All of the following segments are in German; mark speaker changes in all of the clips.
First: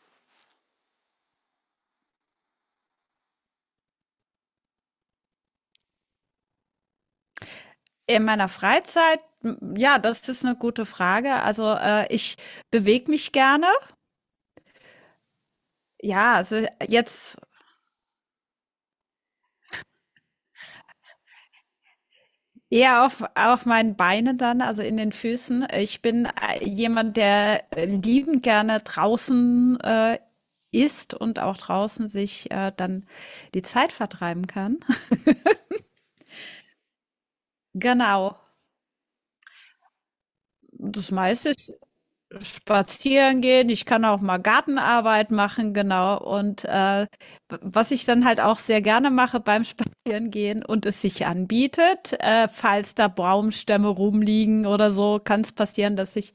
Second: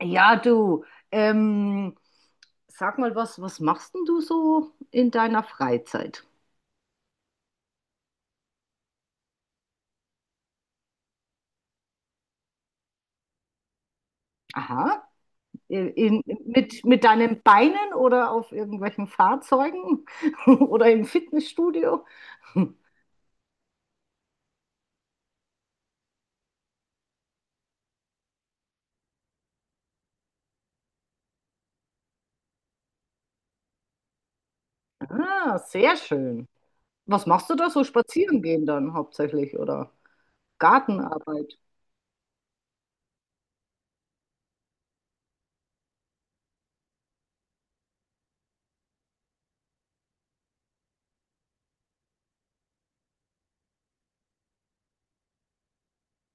Speaker 1: Ja, du, ähm, sag mal was, was machst denn du so in deiner Freizeit?
Speaker 2: In meiner Freizeit, ja, das ist eine gute Frage. Also, ich bewege mich gerne.
Speaker 1: Aha, in,
Speaker 2: Ja, also
Speaker 1: mit
Speaker 2: jetzt
Speaker 1: deinen Beinen oder auf irgendwelchen Fahrzeugen oder im Fitnessstudio?
Speaker 2: eher auf meinen Beinen dann, also in den Füßen. Ich bin, jemand, der, liebend gerne draußen, ist und auch draußen sich, dann die Zeit vertreiben kann.
Speaker 1: Ah, sehr schön. Was machst du da so?
Speaker 2: Genau.
Speaker 1: Spazieren gehen dann hauptsächlich oder
Speaker 2: Das meiste
Speaker 1: Gartenarbeit?
Speaker 2: ist spazieren gehen, ich kann auch mal Gartenarbeit machen, genau. Und was ich dann halt auch sehr gerne mache beim Spazierengehen und es sich anbietet, falls da Baumstämme rumliegen oder so, kann es passieren, dass ich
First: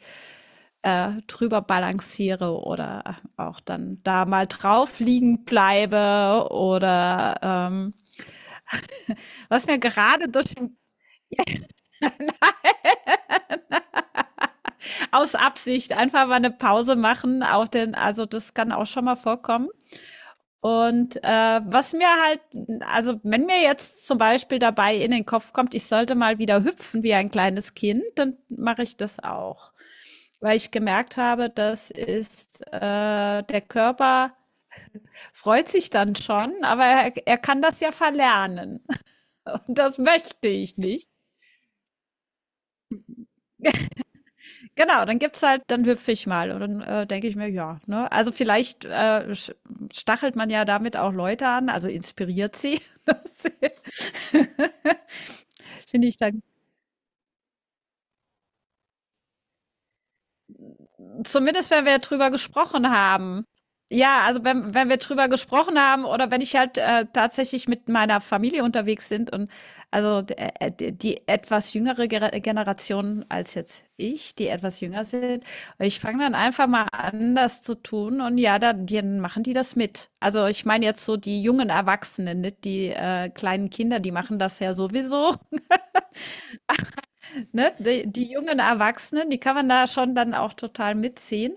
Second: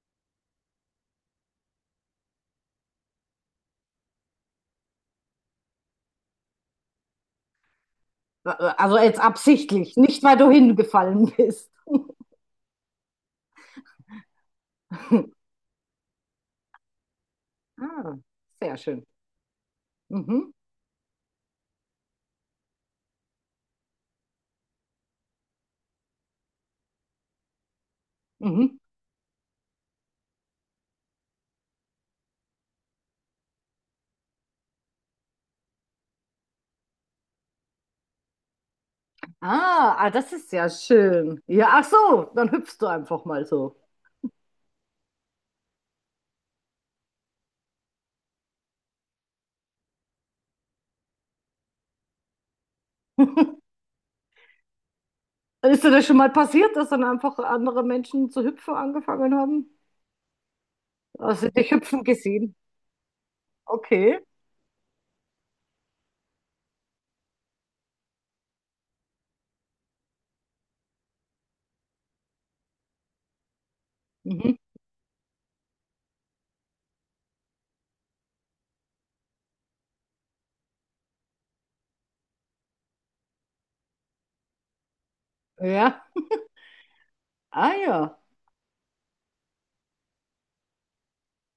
Speaker 2: drüber balanciere oder auch dann da mal drauf liegen bleibe oder
Speaker 1: Also jetzt
Speaker 2: was mir
Speaker 1: absichtlich, nicht
Speaker 2: gerade
Speaker 1: weil du
Speaker 2: durch,
Speaker 1: hingefallen bist.
Speaker 2: aus Absicht einfach mal eine Pause machen, auch den,
Speaker 1: Ah,
Speaker 2: also das kann
Speaker 1: sehr
Speaker 2: auch schon
Speaker 1: schön.
Speaker 2: mal vorkommen.
Speaker 1: Mhm,
Speaker 2: Und was mir halt, also wenn mir jetzt zum Beispiel dabei in den Kopf kommt, ich sollte mal wieder hüpfen wie ein kleines Kind, dann
Speaker 1: mhm.
Speaker 2: mache ich das auch. Weil ich gemerkt habe, das ist, der Körper freut sich dann schon, aber er kann das ja verlernen. Und
Speaker 1: Ah,
Speaker 2: das
Speaker 1: ah, das
Speaker 2: möchte
Speaker 1: ist ja
Speaker 2: ich nicht.
Speaker 1: schön. Ja, ach so, dann hüpfst du einfach mal so.
Speaker 2: Genau, dann gibt's halt, dann hüpfe ich mal. Und dann denke ich mir, ja, ne? Also vielleicht sch- stachelt man ja damit auch Leute an, also inspiriert sie. dass sie-
Speaker 1: Ist dir das
Speaker 2: Finde ich
Speaker 1: schon mal
Speaker 2: dann.
Speaker 1: passiert, dass dann einfach andere Menschen zu hüpfen angefangen haben? Also
Speaker 2: Zumindest,
Speaker 1: dich
Speaker 2: wenn wir
Speaker 1: hüpfen
Speaker 2: drüber
Speaker 1: gesehen.
Speaker 2: gesprochen haben.
Speaker 1: Okay.
Speaker 2: Ja, also wenn wir drüber gesprochen haben oder wenn ich halt tatsächlich mit meiner Familie unterwegs sind und also die etwas Generation als jetzt ich, die
Speaker 1: Mhm.
Speaker 2: etwas jünger sind, und ich fange dann einfach mal an, das zu tun und ja, dann machen die das mit. Also ich meine jetzt so die jungen Erwachsenen, nicht die kleinen Kinder, die machen das ja sowieso.
Speaker 1: Ja.
Speaker 2: Ne?
Speaker 1: Ah
Speaker 2: Die,
Speaker 1: ja.
Speaker 2: die jungen Erwachsenen, die kann man da schon dann auch total mitziehen.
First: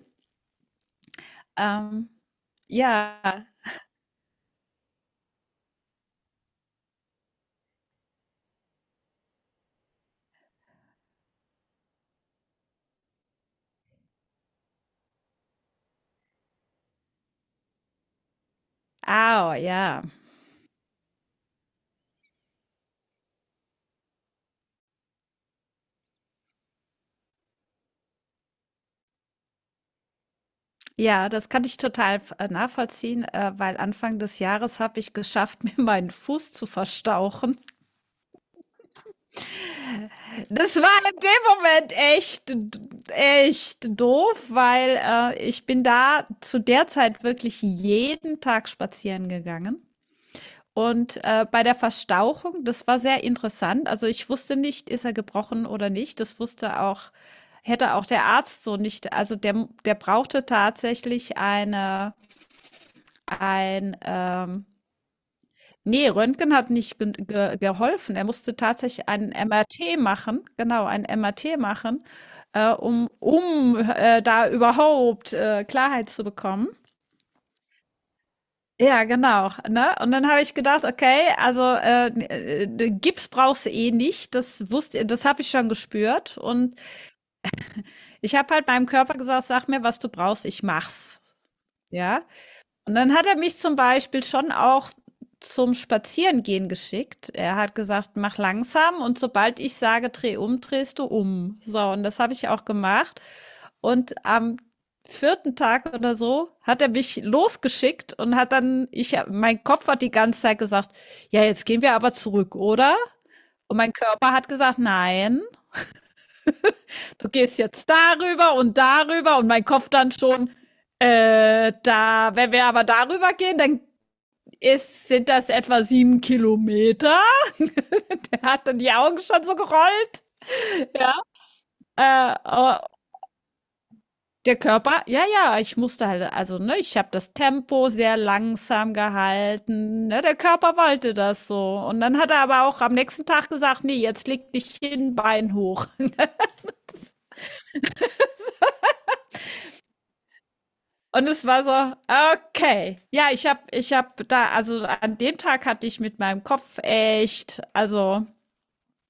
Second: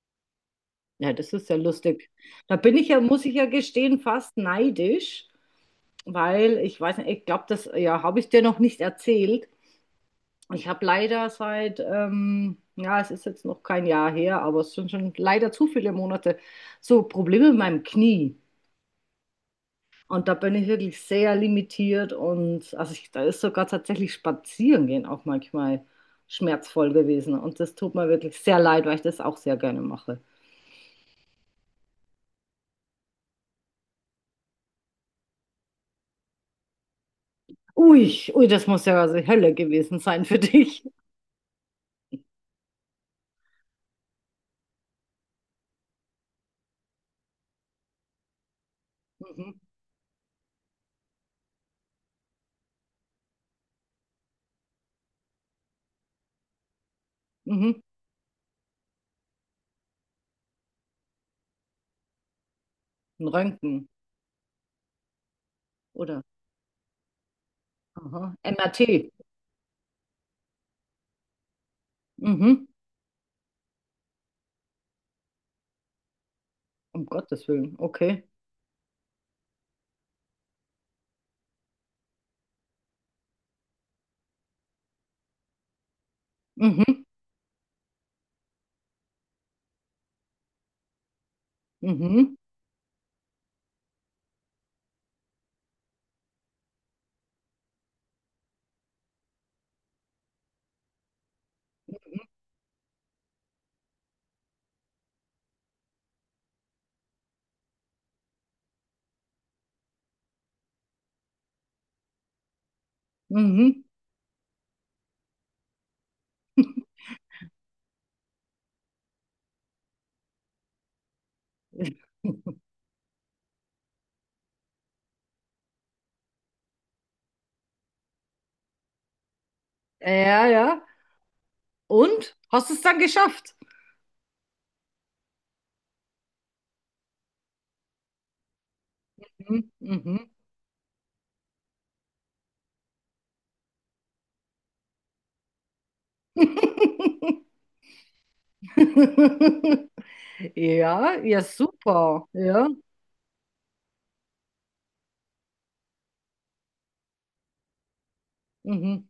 Speaker 1: Ja, das ist ja
Speaker 2: Ähm,
Speaker 1: lustig. Da bin ich ja,
Speaker 2: ja,
Speaker 1: muss ich ja gestehen, fast neidisch, weil ich weiß nicht, ich glaube, das ja, habe ich dir noch nicht erzählt. Ich habe leider seit, ja, es ist jetzt noch kein Jahr her, aber es sind schon leider zu viele Monate, so Probleme mit meinem Knie.
Speaker 2: au, ja.
Speaker 1: Und da bin ich wirklich sehr limitiert und also ich, da ist sogar tatsächlich spazieren gehen auch manchmal schmerzvoll gewesen. Und das tut mir wirklich sehr leid, weil ich das auch sehr gerne mache.
Speaker 2: Ja, das kann ich total nachvollziehen, weil Anfang des Jahres habe ich geschafft, mir meinen Fuß zu verstauchen.
Speaker 1: Ui, ui, das muss ja also Hölle gewesen sein für
Speaker 2: Das
Speaker 1: dich.
Speaker 2: war in dem Moment echt, echt doof, weil ich bin da zu der Zeit wirklich jeden Tag spazieren
Speaker 1: Mhm,
Speaker 2: gegangen. Und, bei der Verstauchung, das war sehr interessant. Also, ich wusste nicht, ist er gebrochen oder nicht. Das wusste auch
Speaker 1: mhm.
Speaker 2: hätte auch der Arzt so nicht also, der brauchte tatsächlich
Speaker 1: Ein Röntgen,
Speaker 2: ein, ähm ne,
Speaker 1: oder?
Speaker 2: Röntgen hat nicht gen ge geholfen.
Speaker 1: Aha.
Speaker 2: Er musste tatsächlich
Speaker 1: MRT.
Speaker 2: ein MRT machen, genau, ein MRT machen,
Speaker 1: Mhm.
Speaker 2: da überhaupt, Klarheit zu bekommen.
Speaker 1: Um Gottes Willen, okay.
Speaker 2: Ja, genau, ne? Und dann habe ich gedacht: „Okay, also, Gips brauchst du eh nicht." Das wusste das habe ich schon gespürt und
Speaker 1: Mhm,
Speaker 2: ich habe halt meinem Körper gesagt: „Sag mir, was du brauchst, ich mach's. Ja?
Speaker 1: mhm.
Speaker 2: Und dann hat er mich zum Beispiel schon auch zum Spazierengehen geschickt. Er hat gesagt, mach langsam und sobald ich sage, dreh um, drehst du um. So, und das habe ich auch gemacht. Und am vierten Tag oder so hat er mich losgeschickt und hat dann, ich, mein Kopf hat die ganze Zeit gesagt, ja, jetzt gehen wir aber zurück, oder? Und
Speaker 1: Mhm.
Speaker 2: mein Körper hat gesagt, nein, du gehst jetzt darüber und darüber und mein Kopf dann schon, da, wenn wir aber darüber gehen, dann ist, sind das etwa 7 Kilometer? Der hat dann die Augen schon so gerollt.
Speaker 1: Ja, ja.
Speaker 2: Ja. Äh,
Speaker 1: Und? Hast du
Speaker 2: äh,
Speaker 1: es dann geschafft?
Speaker 2: der Körper, ja, ja, ich musste halt, also, ne, ich habe das Tempo sehr langsam
Speaker 1: Mhm.
Speaker 2: gehalten.
Speaker 1: Mhm.
Speaker 2: Ne, der Körper wollte das so. Und dann hat er aber auch am nächsten Tag gesagt, nee, jetzt leg dich hin, Bein hoch.
Speaker 1: Ja,
Speaker 2: Und
Speaker 1: ja,
Speaker 2: es war so,
Speaker 1: super. Ja.
Speaker 2: okay. Ja, ich habe da, also an dem Tag hatte ich mit meinem Kopf echt, also
Speaker 1: Mhm.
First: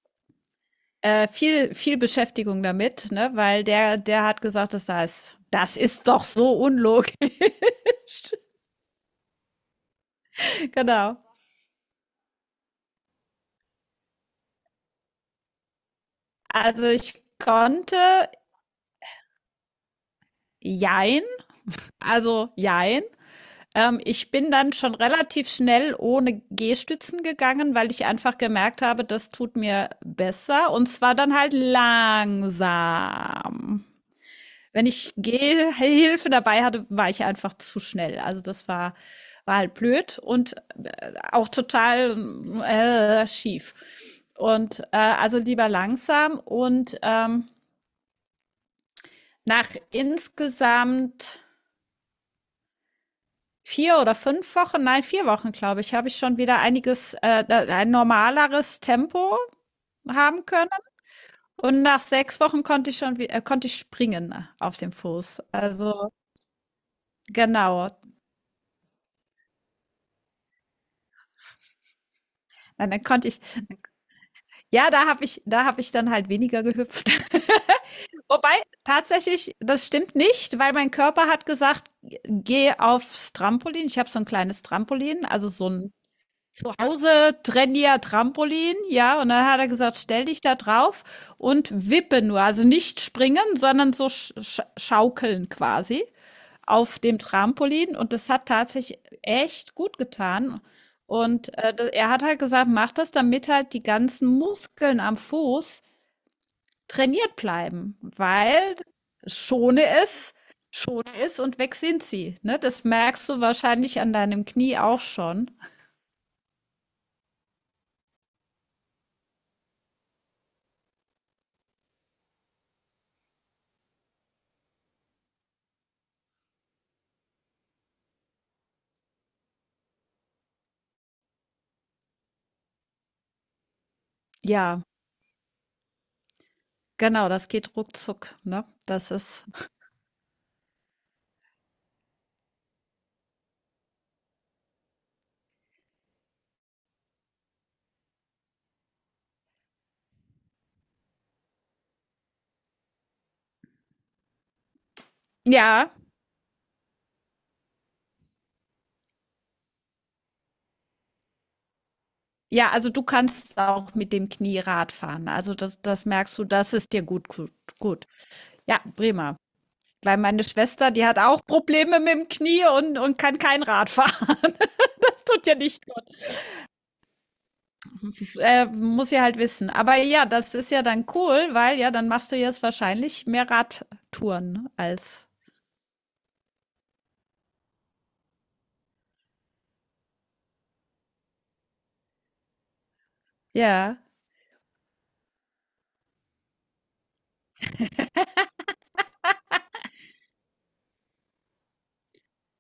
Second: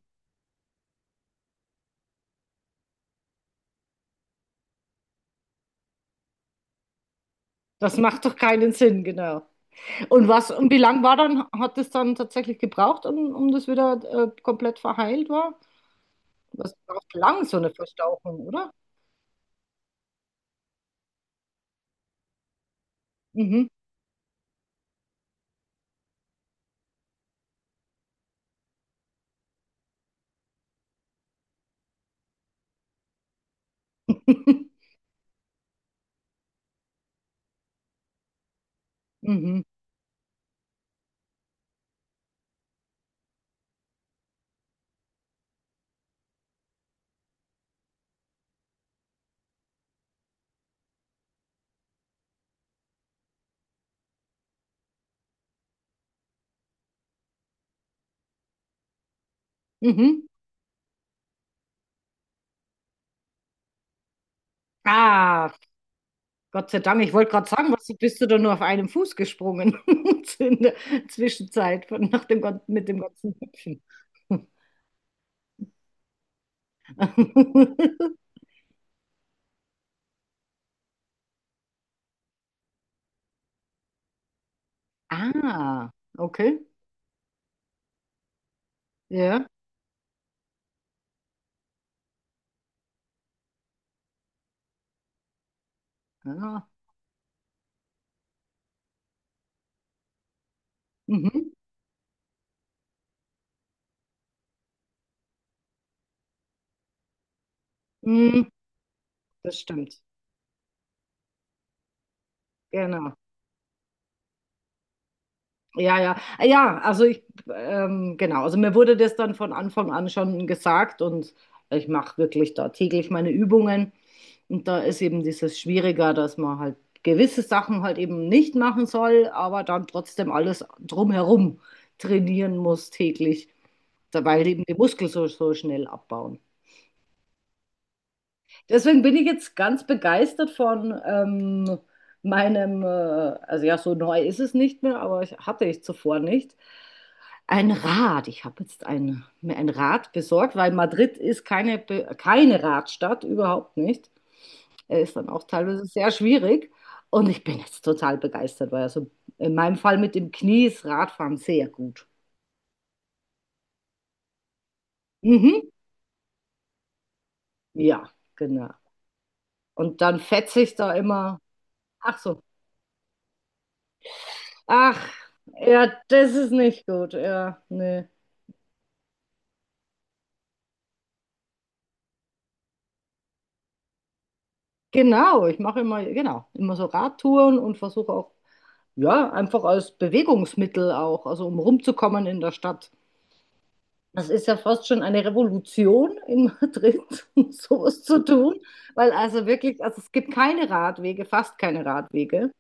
Speaker 2: Viel, viel Beschäftigung damit, ne? Weil der hat gesagt, das heißt, das ist doch so unlogisch.
Speaker 1: Das macht doch keinen Sinn, genau. Und was, und wie lang war
Speaker 2: Genau.
Speaker 1: dann, hat es dann tatsächlich gebraucht, um, um das wieder komplett verheilt war? Das
Speaker 2: Also
Speaker 1: braucht
Speaker 2: ich
Speaker 1: lang, so eine
Speaker 2: konnte
Speaker 1: Verstauchung, oder?
Speaker 2: jein, also jein.
Speaker 1: Mhm.
Speaker 2: Ich bin dann schon relativ schnell ohne Gehstützen gegangen, weil ich einfach gemerkt habe, das tut mir besser. Und zwar dann halt langsam. Wenn ich Gehhilfe dabei hatte, war ich einfach zu schnell. Also das war
Speaker 1: Mhm.
Speaker 2: halt blöd und auch total schief. Und also lieber langsam und nach insgesamt 4 oder 5 Wochen, nein, 4 Wochen, glaube ich, habe ich schon wieder einiges, ein normaleres Tempo
Speaker 1: Mhm.
Speaker 2: haben können. Und nach 6 Wochen konnte ich springen auf dem Fuß.
Speaker 1: Ah,
Speaker 2: Also
Speaker 1: Gott sei Dank, ich wollte gerade sagen, was
Speaker 2: genau.
Speaker 1: bist du da nur auf einem Fuß gesprungen in der Zwischenzeit von, nach dem, mit
Speaker 2: Nein,
Speaker 1: dem
Speaker 2: dann konnte
Speaker 1: ganzen
Speaker 2: ich,
Speaker 1: Hüpfen.
Speaker 2: ja, da habe ich dann halt weniger gehüpft. Wobei, tatsächlich, das stimmt nicht, weil mein Körper hat gesagt: „Geh aufs Trampolin." Ich habe so ein kleines Trampolin, also so
Speaker 1: Ah,
Speaker 2: ein
Speaker 1: okay.
Speaker 2: zu Hause Trainier Trampolin, ja, und
Speaker 1: Ja.
Speaker 2: dann hat er gesagt, stell dich da drauf und wippe nur, also nicht springen, sondern so schaukeln quasi
Speaker 1: Ja.
Speaker 2: auf dem Trampolin und das hat tatsächlich echt gut getan.
Speaker 1: Mhm.
Speaker 2: Und er hat halt gesagt, mach das, damit halt die ganzen Muskeln am Fuß trainiert bleiben,
Speaker 1: Mhm.
Speaker 2: weil
Speaker 1: Das
Speaker 2: schone
Speaker 1: stimmt.
Speaker 2: es, schone es und weg sind sie. Ne? Das
Speaker 1: Genau.
Speaker 2: merkst du wahrscheinlich an deinem Knie auch schon.
Speaker 1: Ja, ja. Ja, also ich, genau. Also mir wurde das dann von Anfang an schon gesagt und ich mache wirklich da täglich meine Übungen. Und da ist eben dieses Schwieriger, dass man halt gewisse Sachen halt eben nicht machen soll, aber dann trotzdem alles drumherum trainieren muss täglich, weil eben die
Speaker 2: Ja.
Speaker 1: Muskeln so, so schnell abbauen.
Speaker 2: Genau, das geht ruckzuck, ne?
Speaker 1: Deswegen
Speaker 2: Das
Speaker 1: bin ich
Speaker 2: ist
Speaker 1: jetzt ganz begeistert von meinem, also ja, so neu ist es nicht mehr, aber ich, hatte ich zuvor nicht, ein Rad. Ich habe jetzt ein, mir ein Rad besorgt, weil Madrid ist keine, keine Radstadt, überhaupt nicht. Er ist dann auch teilweise
Speaker 2: ja,
Speaker 1: sehr schwierig. Und ich bin jetzt total begeistert, weil also in meinem Fall mit dem Knie ist Radfahren sehr gut.
Speaker 2: ja, also du kannst auch mit dem Knie Rad fahren. Also
Speaker 1: Mhm.
Speaker 2: das merkst du, das ist dir
Speaker 1: Ja,
Speaker 2: gut.
Speaker 1: genau.
Speaker 2: Ja, prima.
Speaker 1: Und
Speaker 2: Weil
Speaker 1: dann
Speaker 2: meine
Speaker 1: fetze ich
Speaker 2: Schwester,
Speaker 1: da
Speaker 2: die hat
Speaker 1: immer.
Speaker 2: auch Probleme mit
Speaker 1: Ach
Speaker 2: dem
Speaker 1: so.
Speaker 2: Knie und kann kein Rad fahren.
Speaker 1: Ach,
Speaker 2: Das tut ja nicht
Speaker 1: ja,
Speaker 2: gut.
Speaker 1: das ist nicht gut. Ja, nee.
Speaker 2: Muss sie halt wissen. Aber ja, das ist ja dann cool, weil ja, dann machst du jetzt wahrscheinlich mehr Radtouren als
Speaker 1: Genau, ich mache immer, genau, immer so Radtouren und versuche auch, ja, einfach als Bewegungsmittel auch, also um rumzukommen in der Stadt.
Speaker 2: ja.
Speaker 1: Das ist ja fast schon eine Revolution in Madrid, um sowas zu tun, weil also wirklich, also es gibt keine Radwege, fast keine Radwege.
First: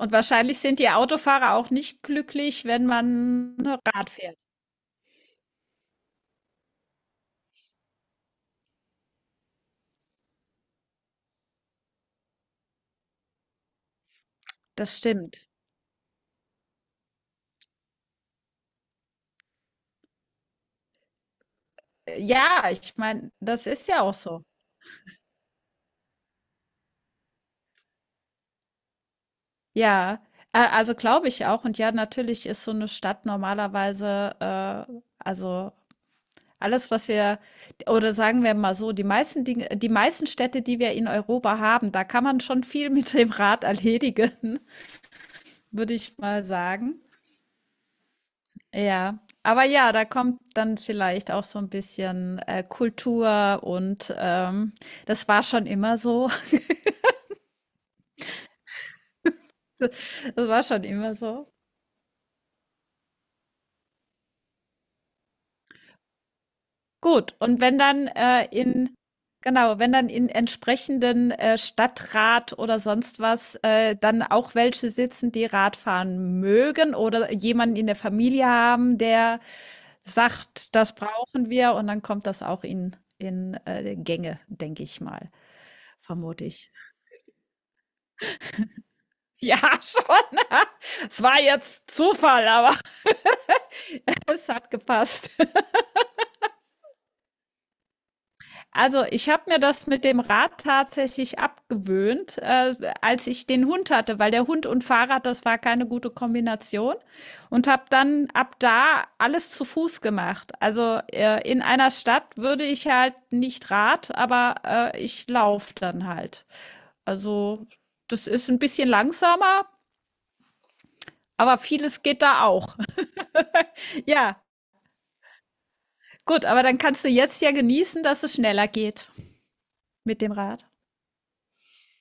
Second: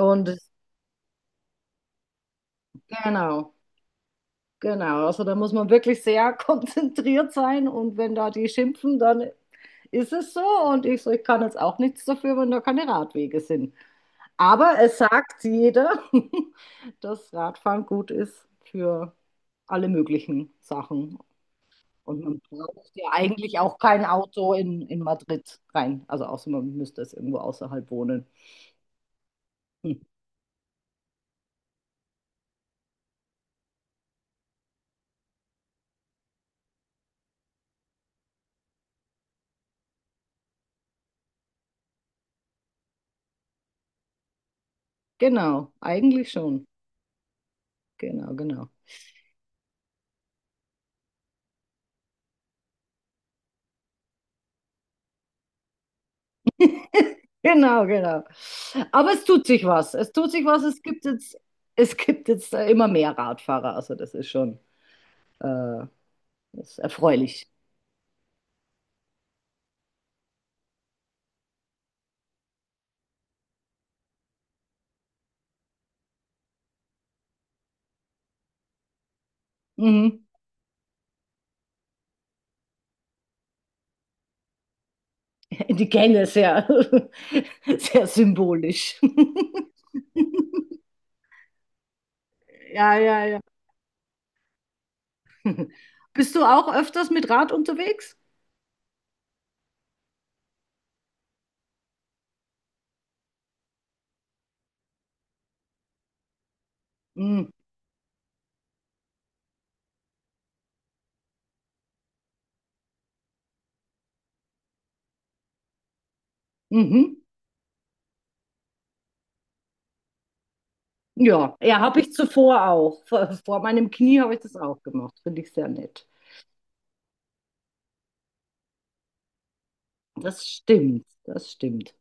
Speaker 2: Und
Speaker 1: es-
Speaker 2: wahrscheinlich sind die Autofahrer auch nicht glücklich, wenn
Speaker 1: genau,
Speaker 2: man Rad fährt.
Speaker 1: genau. Also da muss man wirklich sehr konzentriert sein und wenn da die schimpfen, dann ist es so. Und ich so, ich kann jetzt auch nichts dafür, wenn da keine Radwege sind. Aber
Speaker 2: Das
Speaker 1: es sagt
Speaker 2: stimmt.
Speaker 1: jeder, dass Radfahren gut ist für alle möglichen Sachen. Und man
Speaker 2: Ja,
Speaker 1: braucht
Speaker 2: ich
Speaker 1: ja
Speaker 2: meine,
Speaker 1: eigentlich
Speaker 2: das
Speaker 1: auch
Speaker 2: ist ja
Speaker 1: kein
Speaker 2: auch so.
Speaker 1: Auto in Madrid rein. Also außer man müsste es irgendwo außerhalb wohnen. Hm.
Speaker 2: Ja, a also, glaube ich auch. Und ja, natürlich ist so eine Stadt normalerweise, äh also, alles, was wir oder sagen wir mal so, die meisten Städte, die wir in Europa haben, da kann man schon viel mit dem Rad erledigen,
Speaker 1: Genau,
Speaker 2: würde ich
Speaker 1: eigentlich
Speaker 2: mal
Speaker 1: schon.
Speaker 2: sagen.
Speaker 1: Genau, genau.
Speaker 2: Ja. Aber ja, da kommt dann vielleicht auch so ein bisschen, Kultur und, das war schon immer so.
Speaker 1: Genau, genau. Aber es tut sich was. Es tut sich
Speaker 2: Das war
Speaker 1: was.
Speaker 2: schon immer so.
Speaker 1: Es gibt jetzt immer mehr Radfahrer. Also das ist schon äh, das ist
Speaker 2: Gut,
Speaker 1: erfreulich.
Speaker 2: und wenn dann, in genau, wenn dann in entsprechenden, Stadtrat oder sonst was, dann auch welche sitzen, die Radfahren mögen oder jemanden in der Familie haben, der
Speaker 1: Mhm.
Speaker 2: sagt: „Das brauchen wir", und dann kommt das auch Gänge, denke ich mal,
Speaker 1: Die Gänge
Speaker 2: vermute
Speaker 1: sehr,
Speaker 2: ich.
Speaker 1: sehr symbolisch.
Speaker 2: Ja, schon. Es war jetzt Zufall, aber
Speaker 1: Ja, ja, ja.
Speaker 2: es hat gepasst.
Speaker 1: Bist du auch öfters mit Rad unterwegs?
Speaker 2: Also, ich habe mir das mit dem Rad tatsächlich abgewöhnt, als ich den Hund hatte, weil der Hund und Fahrrad, das war keine gute Kombination
Speaker 1: Mhm.
Speaker 2: und habe dann ab da alles zu Fuß gemacht. Also, in einer Stadt würde ich halt nicht Rad, aber ich laufe dann halt.
Speaker 1: Mhm.
Speaker 2: Also, das ist ein bisschen langsamer,
Speaker 1: Ja,
Speaker 2: aber
Speaker 1: ja, habe
Speaker 2: vieles
Speaker 1: ich
Speaker 2: geht da
Speaker 1: zuvor
Speaker 2: auch.
Speaker 1: auch. Vor, vor meinem Knie habe ich
Speaker 2: Ja,
Speaker 1: das auch gemacht. Finde ich sehr nett.
Speaker 2: gut, aber dann kannst du jetzt ja genießen, dass es schneller geht mit dem
Speaker 1: Das
Speaker 2: Rad.
Speaker 1: stimmt, das stimmt.